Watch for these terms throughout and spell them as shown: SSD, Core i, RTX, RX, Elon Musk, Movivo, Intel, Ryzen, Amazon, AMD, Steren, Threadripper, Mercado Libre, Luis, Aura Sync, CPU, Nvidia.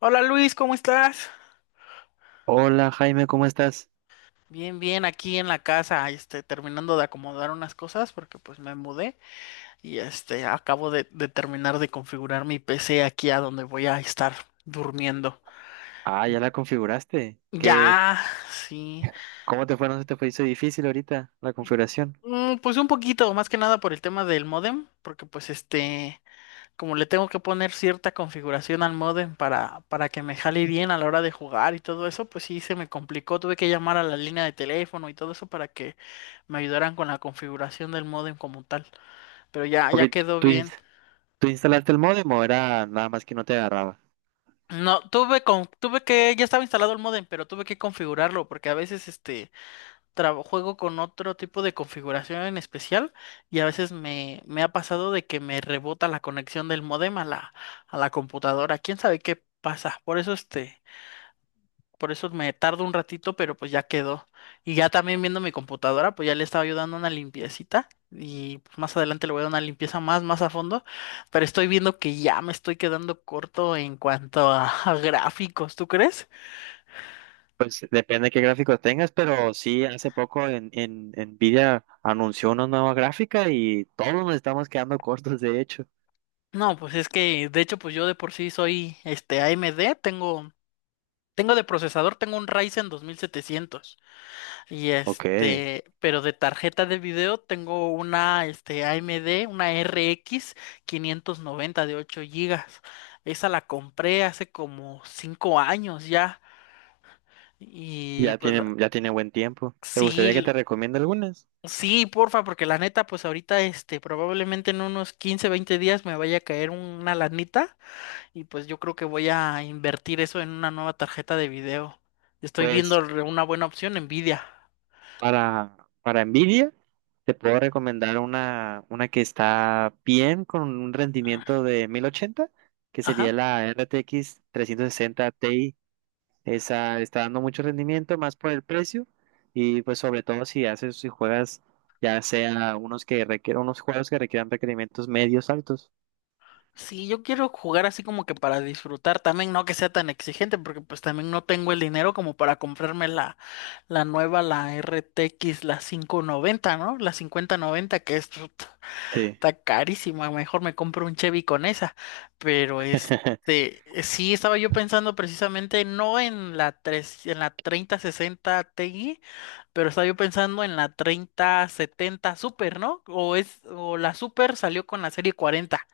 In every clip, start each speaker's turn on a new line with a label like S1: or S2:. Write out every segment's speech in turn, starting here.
S1: Hola Luis, ¿cómo estás?
S2: Hola Jaime, ¿cómo estás?
S1: Bien, bien, aquí en la casa, este, terminando de acomodar unas cosas porque pues me mudé y este, acabo de terminar de configurar mi PC aquí a donde voy a estar durmiendo.
S2: Ah, ya la configuraste. ¿Qué?
S1: Ya, sí.
S2: ¿Cómo te fue? ¿No se te fue? Hizo difícil ahorita la configuración.
S1: Pues un poquito, más que nada por el tema del módem, porque pues este, como le tengo que poner cierta configuración al modem para que me jale bien a la hora de jugar y todo eso, pues sí se me complicó. Tuve que llamar a la línea de teléfono y todo eso para que me ayudaran con la configuración del modem como tal. Pero ya,
S2: Ok,
S1: ya quedó
S2: ¿tú,
S1: bien.
S2: tú instalaste el módem o era nada más que no te agarraba?
S1: No, tuve con, tuve que, ya estaba instalado el modem, pero tuve que configurarlo porque a veces este juego con otro tipo de configuración en especial y a veces me ha pasado de que me rebota la conexión del modem a la computadora. ¿Quién sabe qué pasa? Por eso me tardo un ratito, pero pues ya quedó. Y ya también viendo mi computadora, pues ya le estaba yo dando una limpiecita. Y pues, más adelante le voy a dar una limpieza más, más a fondo. Pero estoy viendo que ya me estoy quedando corto en cuanto a, a gráficos, ¿tú crees?
S2: Pues depende de qué gráfico tengas, pero sí, hace poco en Nvidia anunció una nueva gráfica y todos nos estamos quedando cortos, de hecho.
S1: No, pues es que de hecho, pues yo de por sí soy este AMD, tengo de procesador, tengo un Ryzen 2700. Y
S2: Ok,
S1: este, pero de tarjeta de video tengo una este, AMD, una RX noventa de 8 GB. Esa la compré hace como 5 años ya. Y pues la-
S2: ya tiene buen tiempo. ¿Te gustaría que
S1: sí,
S2: te recomiende algunas?
S1: sí, porfa, porque la neta, pues ahorita este, probablemente en unos 15 20 días me vaya a caer una lanita. Y pues yo creo que voy a invertir eso en una nueva tarjeta de video. Estoy viendo
S2: Pues
S1: una buena opción, Nvidia.
S2: Para, para Nvidia, te puedo recomendar una que está bien con un rendimiento de 1080 que sería
S1: Ajá.
S2: la RTX sesenta Ti. Esa está dando mucho rendimiento, más por el precio. Y pues sobre todo si haces, si juegas, ya sea unos que requieren unos juegos que requieran requerimientos medios altos.
S1: Sí, yo quiero jugar así como que para disfrutar también, no que sea tan exigente, porque pues también no tengo el dinero como para comprarme la nueva, la RTX, la 590, ¿no? La 5090, que es, puta,
S2: Sí.
S1: está carísima, mejor me compro un Chevy con esa. Pero este, sí, estaba yo pensando precisamente no en la 3, en la 3060 Ti, pero estaba yo pensando en la 3070 Super, ¿no? O es, o la Super salió con la serie 40.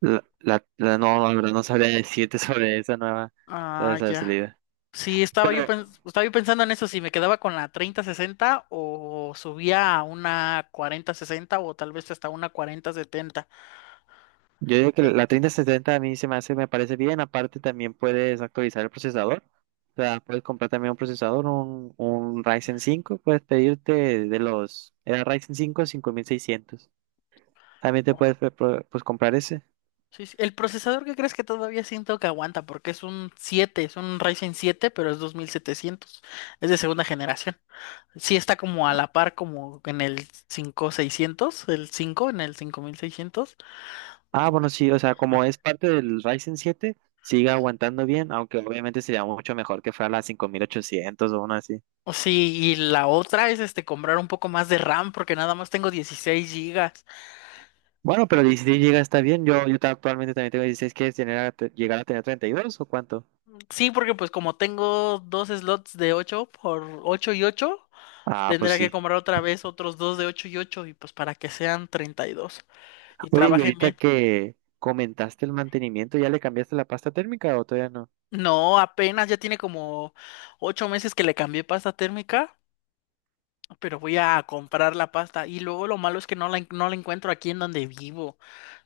S2: No, la verdad no sabría decirte sobre esa nueva, sobre
S1: Ah,
S2: esa
S1: ya.
S2: salida.
S1: Sí,
S2: Pero
S1: estaba yo pensando en eso, si me quedaba con la treinta sesenta o subía a una cuarenta sesenta o tal vez hasta una 4070.
S2: yo digo que
S1: Eh,
S2: la treinta setenta a mí se me hace, me parece bien. Aparte, también puedes actualizar el procesador. O sea, puedes comprar también un procesador, un Ryzen cinco. Puedes pedirte de los. Era Ryzen cinco cinco mil seiscientos. También te
S1: oh,
S2: puedes pues, comprar ese.
S1: sí, sí. El procesador que crees que todavía siento que aguanta porque es un 7, es un Ryzen siete, pero es 2700, es de segunda generación. Sí está como a la par como en el cinco seiscientos, el 5 en el 5600.
S2: Ah, bueno,
S1: Y-
S2: sí, o sea, como es parte del Ryzen 7 sigue aguantando bien. Aunque obviamente sería mucho mejor que fuera la 5800 o una así.
S1: O sí, y la otra es este comprar un poco más de RAM porque nada más tengo 16 GB.
S2: Bueno, pero dieciséis GB está bien. Yo, actualmente también tengo 16. ¿Quieres tener llegar a tener 32 o cuánto?
S1: Sí, porque pues como tengo dos slots de 8 por 8 y 8,
S2: Ah, pues
S1: tendría que
S2: sí.
S1: comprar otra vez otros dos de 8 y 8 y pues para que sean 32 y
S2: Oye, y
S1: trabajen
S2: ahorita
S1: bien.
S2: que comentaste el mantenimiento, ¿ya le cambiaste la pasta térmica o todavía no?
S1: No, apenas ya tiene como 8 meses que le cambié pasta térmica, pero voy a comprar la pasta y luego lo malo es que no la encuentro aquí en donde vivo.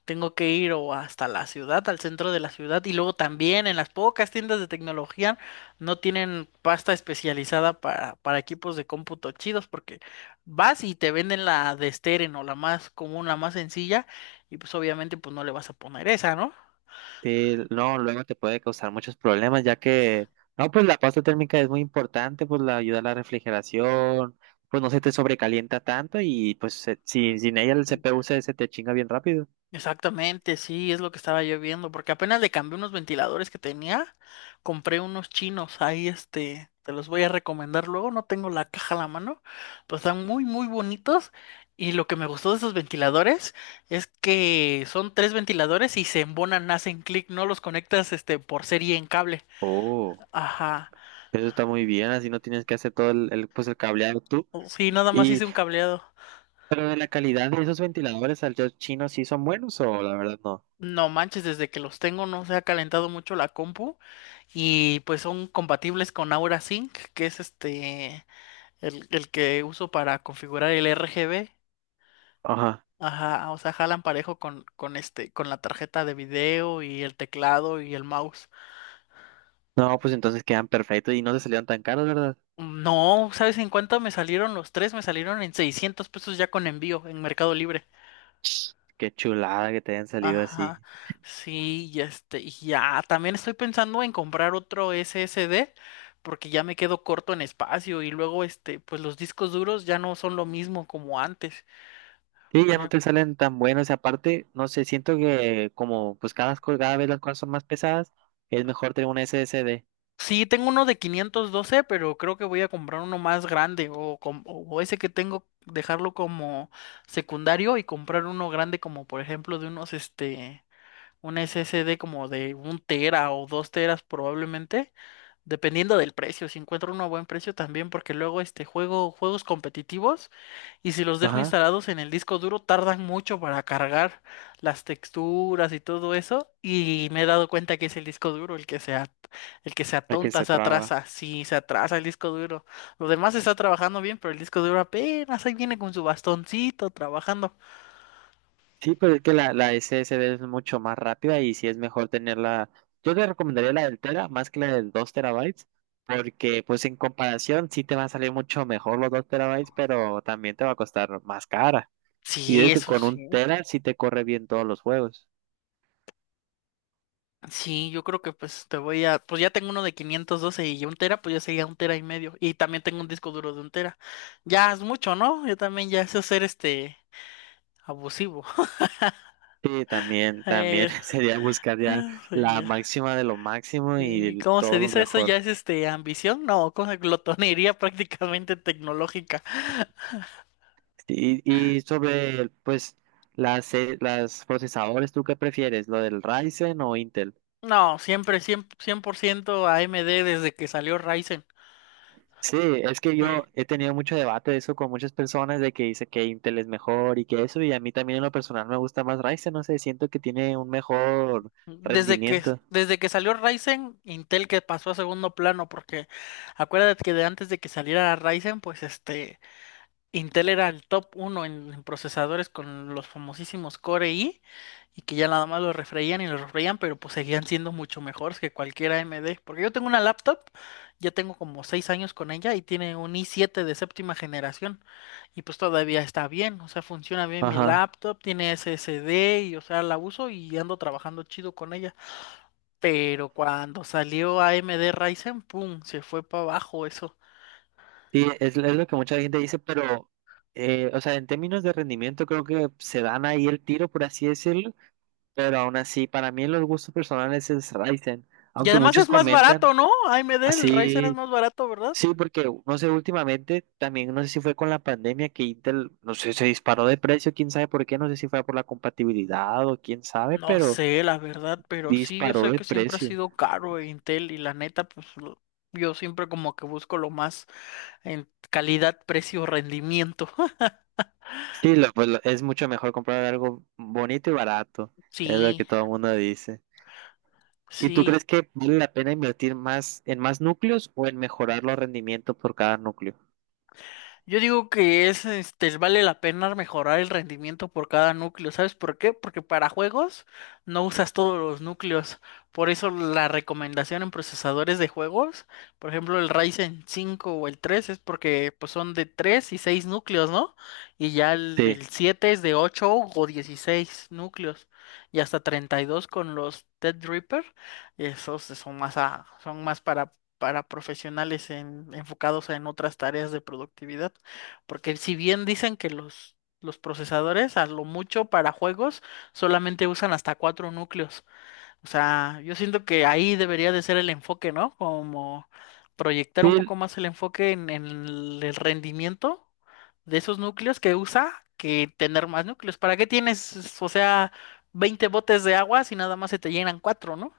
S1: Tengo que ir o hasta la ciudad, al centro de la ciudad, y luego también en las pocas tiendas de tecnología no tienen pasta especializada para equipos de cómputo chidos, porque vas y te venden la de Steren o la más común, la más sencilla, y pues obviamente pues no le vas a poner esa, ¿no?
S2: Sí, no, luego te puede causar muchos problemas, ya que, no, pues la pasta térmica es muy importante, pues la ayuda a la refrigeración, pues no se te sobrecalienta tanto y pues sin, sin ella el CPU se, se te chinga bien rápido.
S1: Exactamente, sí, es lo que estaba yo viendo, porque apenas le cambié unos ventiladores que tenía, compré unos chinos, ahí este, te los voy a recomendar luego, no tengo la caja a la mano, pero están muy, muy bonitos y lo que me gustó de esos ventiladores es que son tres ventiladores y se embonan, hacen clic, no los conectas este por serie en cable.
S2: Oh,
S1: Ajá,
S2: eso está muy bien, así no tienes que hacer todo pues el cableado tú.
S1: oh, sí, nada más
S2: Y,
S1: hice un cableado.
S2: pero de la calidad de esos ventiladores al chino sí son buenos o la verdad no.
S1: No manches, desde que los tengo no se ha calentado mucho la compu y pues son compatibles con Aura Sync, que es este el que uso para configurar el RGB.
S2: Ajá.
S1: Ajá, o sea, jalan parejo con este, con la tarjeta de video y el teclado y el mouse.
S2: No, pues entonces quedan perfectos y no te salieron tan caros, ¿verdad?
S1: No, ¿sabes en cuánto me salieron los tres? Me salieron en 600 pesos ya con envío en Mercado Libre.
S2: Qué chulada que te hayan salido así.
S1: Ajá, sí, y este, y ya, también estoy pensando en comprar otro SSD porque ya me quedo corto en espacio y luego, este, pues los discos duros ya no son lo mismo como antes.
S2: Sí,
S1: Por
S2: ya no
S1: ejemplo,
S2: te salen tan buenos. Y aparte, no sé, siento que como pues cada vez las cosas son más pesadas, es mejor tener una SSD.
S1: sí, tengo uno de 512, pero creo que voy a comprar uno más grande o, o ese que tengo, dejarlo como secundario y comprar uno grande como, por ejemplo, de unos, este, un SSD como de un tera o dos teras probablemente. Dependiendo del precio, si encuentro uno a buen precio también, porque luego este juego juegos competitivos y si los dejo
S2: Ajá,
S1: instalados en el disco duro tardan mucho para cargar las texturas y todo eso y me he dado cuenta que es el disco duro el que se
S2: la que
S1: atonta,
S2: se
S1: se
S2: traba.
S1: atrasa, sí, se atrasa el disco duro. Lo demás está trabajando bien, pero el disco duro apenas ahí viene con su bastoncito trabajando.
S2: Sí, pero es que la SSD es mucho más rápida y sí es mejor tenerla. Yo te recomendaría la del tera más que la del 2 terabytes, porque pues en comparación sí te va a salir mucho mejor los 2 terabytes, pero también te va a costar más cara. Y
S1: Sí,
S2: es que
S1: eso
S2: con un
S1: sí.
S2: tera sí te corre bien todos los juegos.
S1: Sí, yo creo que pues te voy a, pues ya tengo uno de 512 y un tera, pues ya sería un tera y medio. Y también tengo un disco duro de un tera. Ya es mucho, ¿no? Yo también ya sé ser este abusivo.
S2: Sí, también, también
S1: Eh,
S2: sería buscar ya
S1: sí,
S2: la
S1: ya.
S2: máxima de lo máximo y
S1: ¿Cómo se
S2: todo lo
S1: dice eso? ¿Ya
S2: mejor.
S1: es este ambición? No, cosa glotonería prácticamente tecnológica.
S2: Y, y sobre, pues, las procesadores, ¿tú qué prefieres? ¿Lo del Ryzen o Intel?
S1: No, siempre, 100%, 100% AMD desde que salió Ryzen.
S2: Sí, es que
S1: Sí.
S2: yo he tenido mucho debate de eso con muchas personas de que dice que Intel es mejor y que eso, y a mí también en lo personal me gusta más Ryzen, no sé, siento que tiene un mejor
S1: Desde que,
S2: rendimiento.
S1: Desde que salió Ryzen, Intel que pasó a segundo plano, porque acuérdate que de antes de que saliera Ryzen, pues este, Intel era el top uno en procesadores con los famosísimos Core i, y que ya nada más lo refreían y lo refreían, pero pues seguían siendo mucho mejores que cualquier AMD. Porque yo tengo una laptop, ya tengo como 6 años con ella y tiene un i7 de séptima generación, y pues todavía está bien, o sea, funciona bien mi
S2: Ajá.
S1: laptop, tiene SSD, y o sea, la uso y ando trabajando chido con ella. Pero cuando salió AMD Ryzen, ¡pum! Se fue para abajo eso.
S2: Sí, es lo que mucha gente dice, pero, o sea, en términos de rendimiento creo que se dan ahí el tiro, por así decirlo, pero aún así, para mí en los gustos personales es Ryzen,
S1: Y
S2: aunque
S1: además
S2: muchos
S1: es más
S2: comentan
S1: barato, ¿no? AMD, el Ryzen es
S2: así,
S1: más barato, ¿verdad?
S2: sí, porque, no sé, últimamente también, no sé si fue con la pandemia que Intel, no sé, se disparó de precio, quién sabe por qué, no sé si fue por la compatibilidad o quién sabe,
S1: No
S2: pero
S1: sé, la verdad, pero sí, yo
S2: disparó
S1: sé
S2: de
S1: que siempre ha
S2: precio.
S1: sido caro Intel y la neta, pues yo siempre como que busco lo más en calidad, precio, rendimiento.
S2: Sí, pues, es mucho mejor comprar algo bonito y barato, es lo que
S1: Sí,
S2: todo el mundo dice. ¿Y tú
S1: sí.
S2: crees que vale la pena invertir más en más núcleos o en mejorar los rendimientos por cada núcleo?
S1: Yo digo que es, este, vale la pena mejorar el rendimiento por cada núcleo. ¿Sabes por qué? Porque para juegos no usas todos los núcleos. Por eso la recomendación en procesadores de juegos, por ejemplo, el Ryzen 5 o el 3, es porque pues, son de 3 y 6 núcleos, ¿no? Y ya el,
S2: Sí,
S1: el 7 es de 8 o 16 núcleos. Y hasta 32 con los Threadripper. Esos son más, son más para profesionales enfocados en otras tareas de productividad. Porque si bien dicen que los procesadores, a lo mucho para juegos, solamente usan hasta 4 núcleos. O sea, yo siento que ahí debería de ser el enfoque, ¿no? Como proyectar un
S2: sí,
S1: poco más el enfoque en el rendimiento de esos núcleos que usa que tener más núcleos. ¿Para qué tienes, o sea, 20 botes de agua si nada más se te llenan 4, ¿no?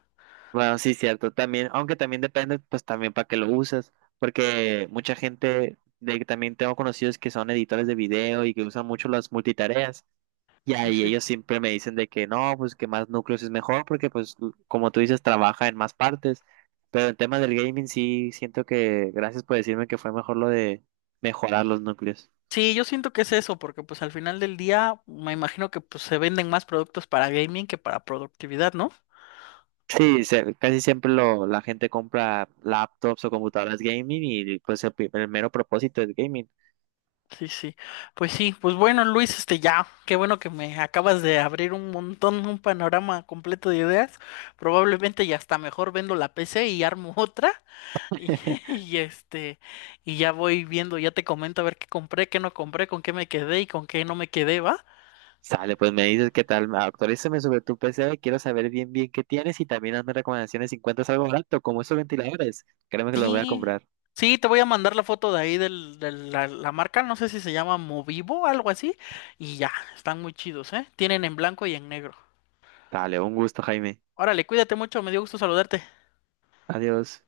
S2: bueno, sí, cierto, también, aunque también depende, pues también para qué lo usas, porque mucha gente, de que también tengo conocidos que son editores de video y que usan mucho las multitareas, y
S1: Sí,
S2: ahí
S1: sí.
S2: ellos siempre me dicen de que no, pues que más núcleos es mejor porque pues como tú dices, trabaja en más partes. Pero en temas del gaming sí siento que, gracias por decirme que fue mejor lo de mejorar los núcleos.
S1: Sí, yo siento que es eso, porque pues al final del día me imagino que pues se venden más productos para gaming que para productividad, ¿no?
S2: Sí, casi siempre lo, la gente compra laptops o computadoras gaming y pues el, el mero propósito es gaming.
S1: Sí, sí. Pues sí, pues bueno, Luis, este ya, qué bueno que me acabas de abrir un montón, un panorama completo de ideas. Probablemente ya hasta mejor vendo la PC y armo otra y, y este y ya voy viendo, ya te comento a ver qué compré, qué no compré, con qué me quedé y con qué no me quedé, ¿va?
S2: Sale, pues me dices qué tal, actualízame sobre tu PC, quiero saber bien bien qué tienes y también hazme recomendaciones si encuentras algo barato como esos ventiladores. Créeme que los voy a
S1: Sí,
S2: comprar.
S1: sí, te voy a mandar la foto de ahí de la marca, no sé si se llama Movivo, algo así, y ya, están muy chidos, ¿eh? Tienen en blanco y en negro.
S2: Dale, un gusto, Jaime.
S1: Órale, cuídate mucho, me dio gusto saludarte.
S2: Adiós.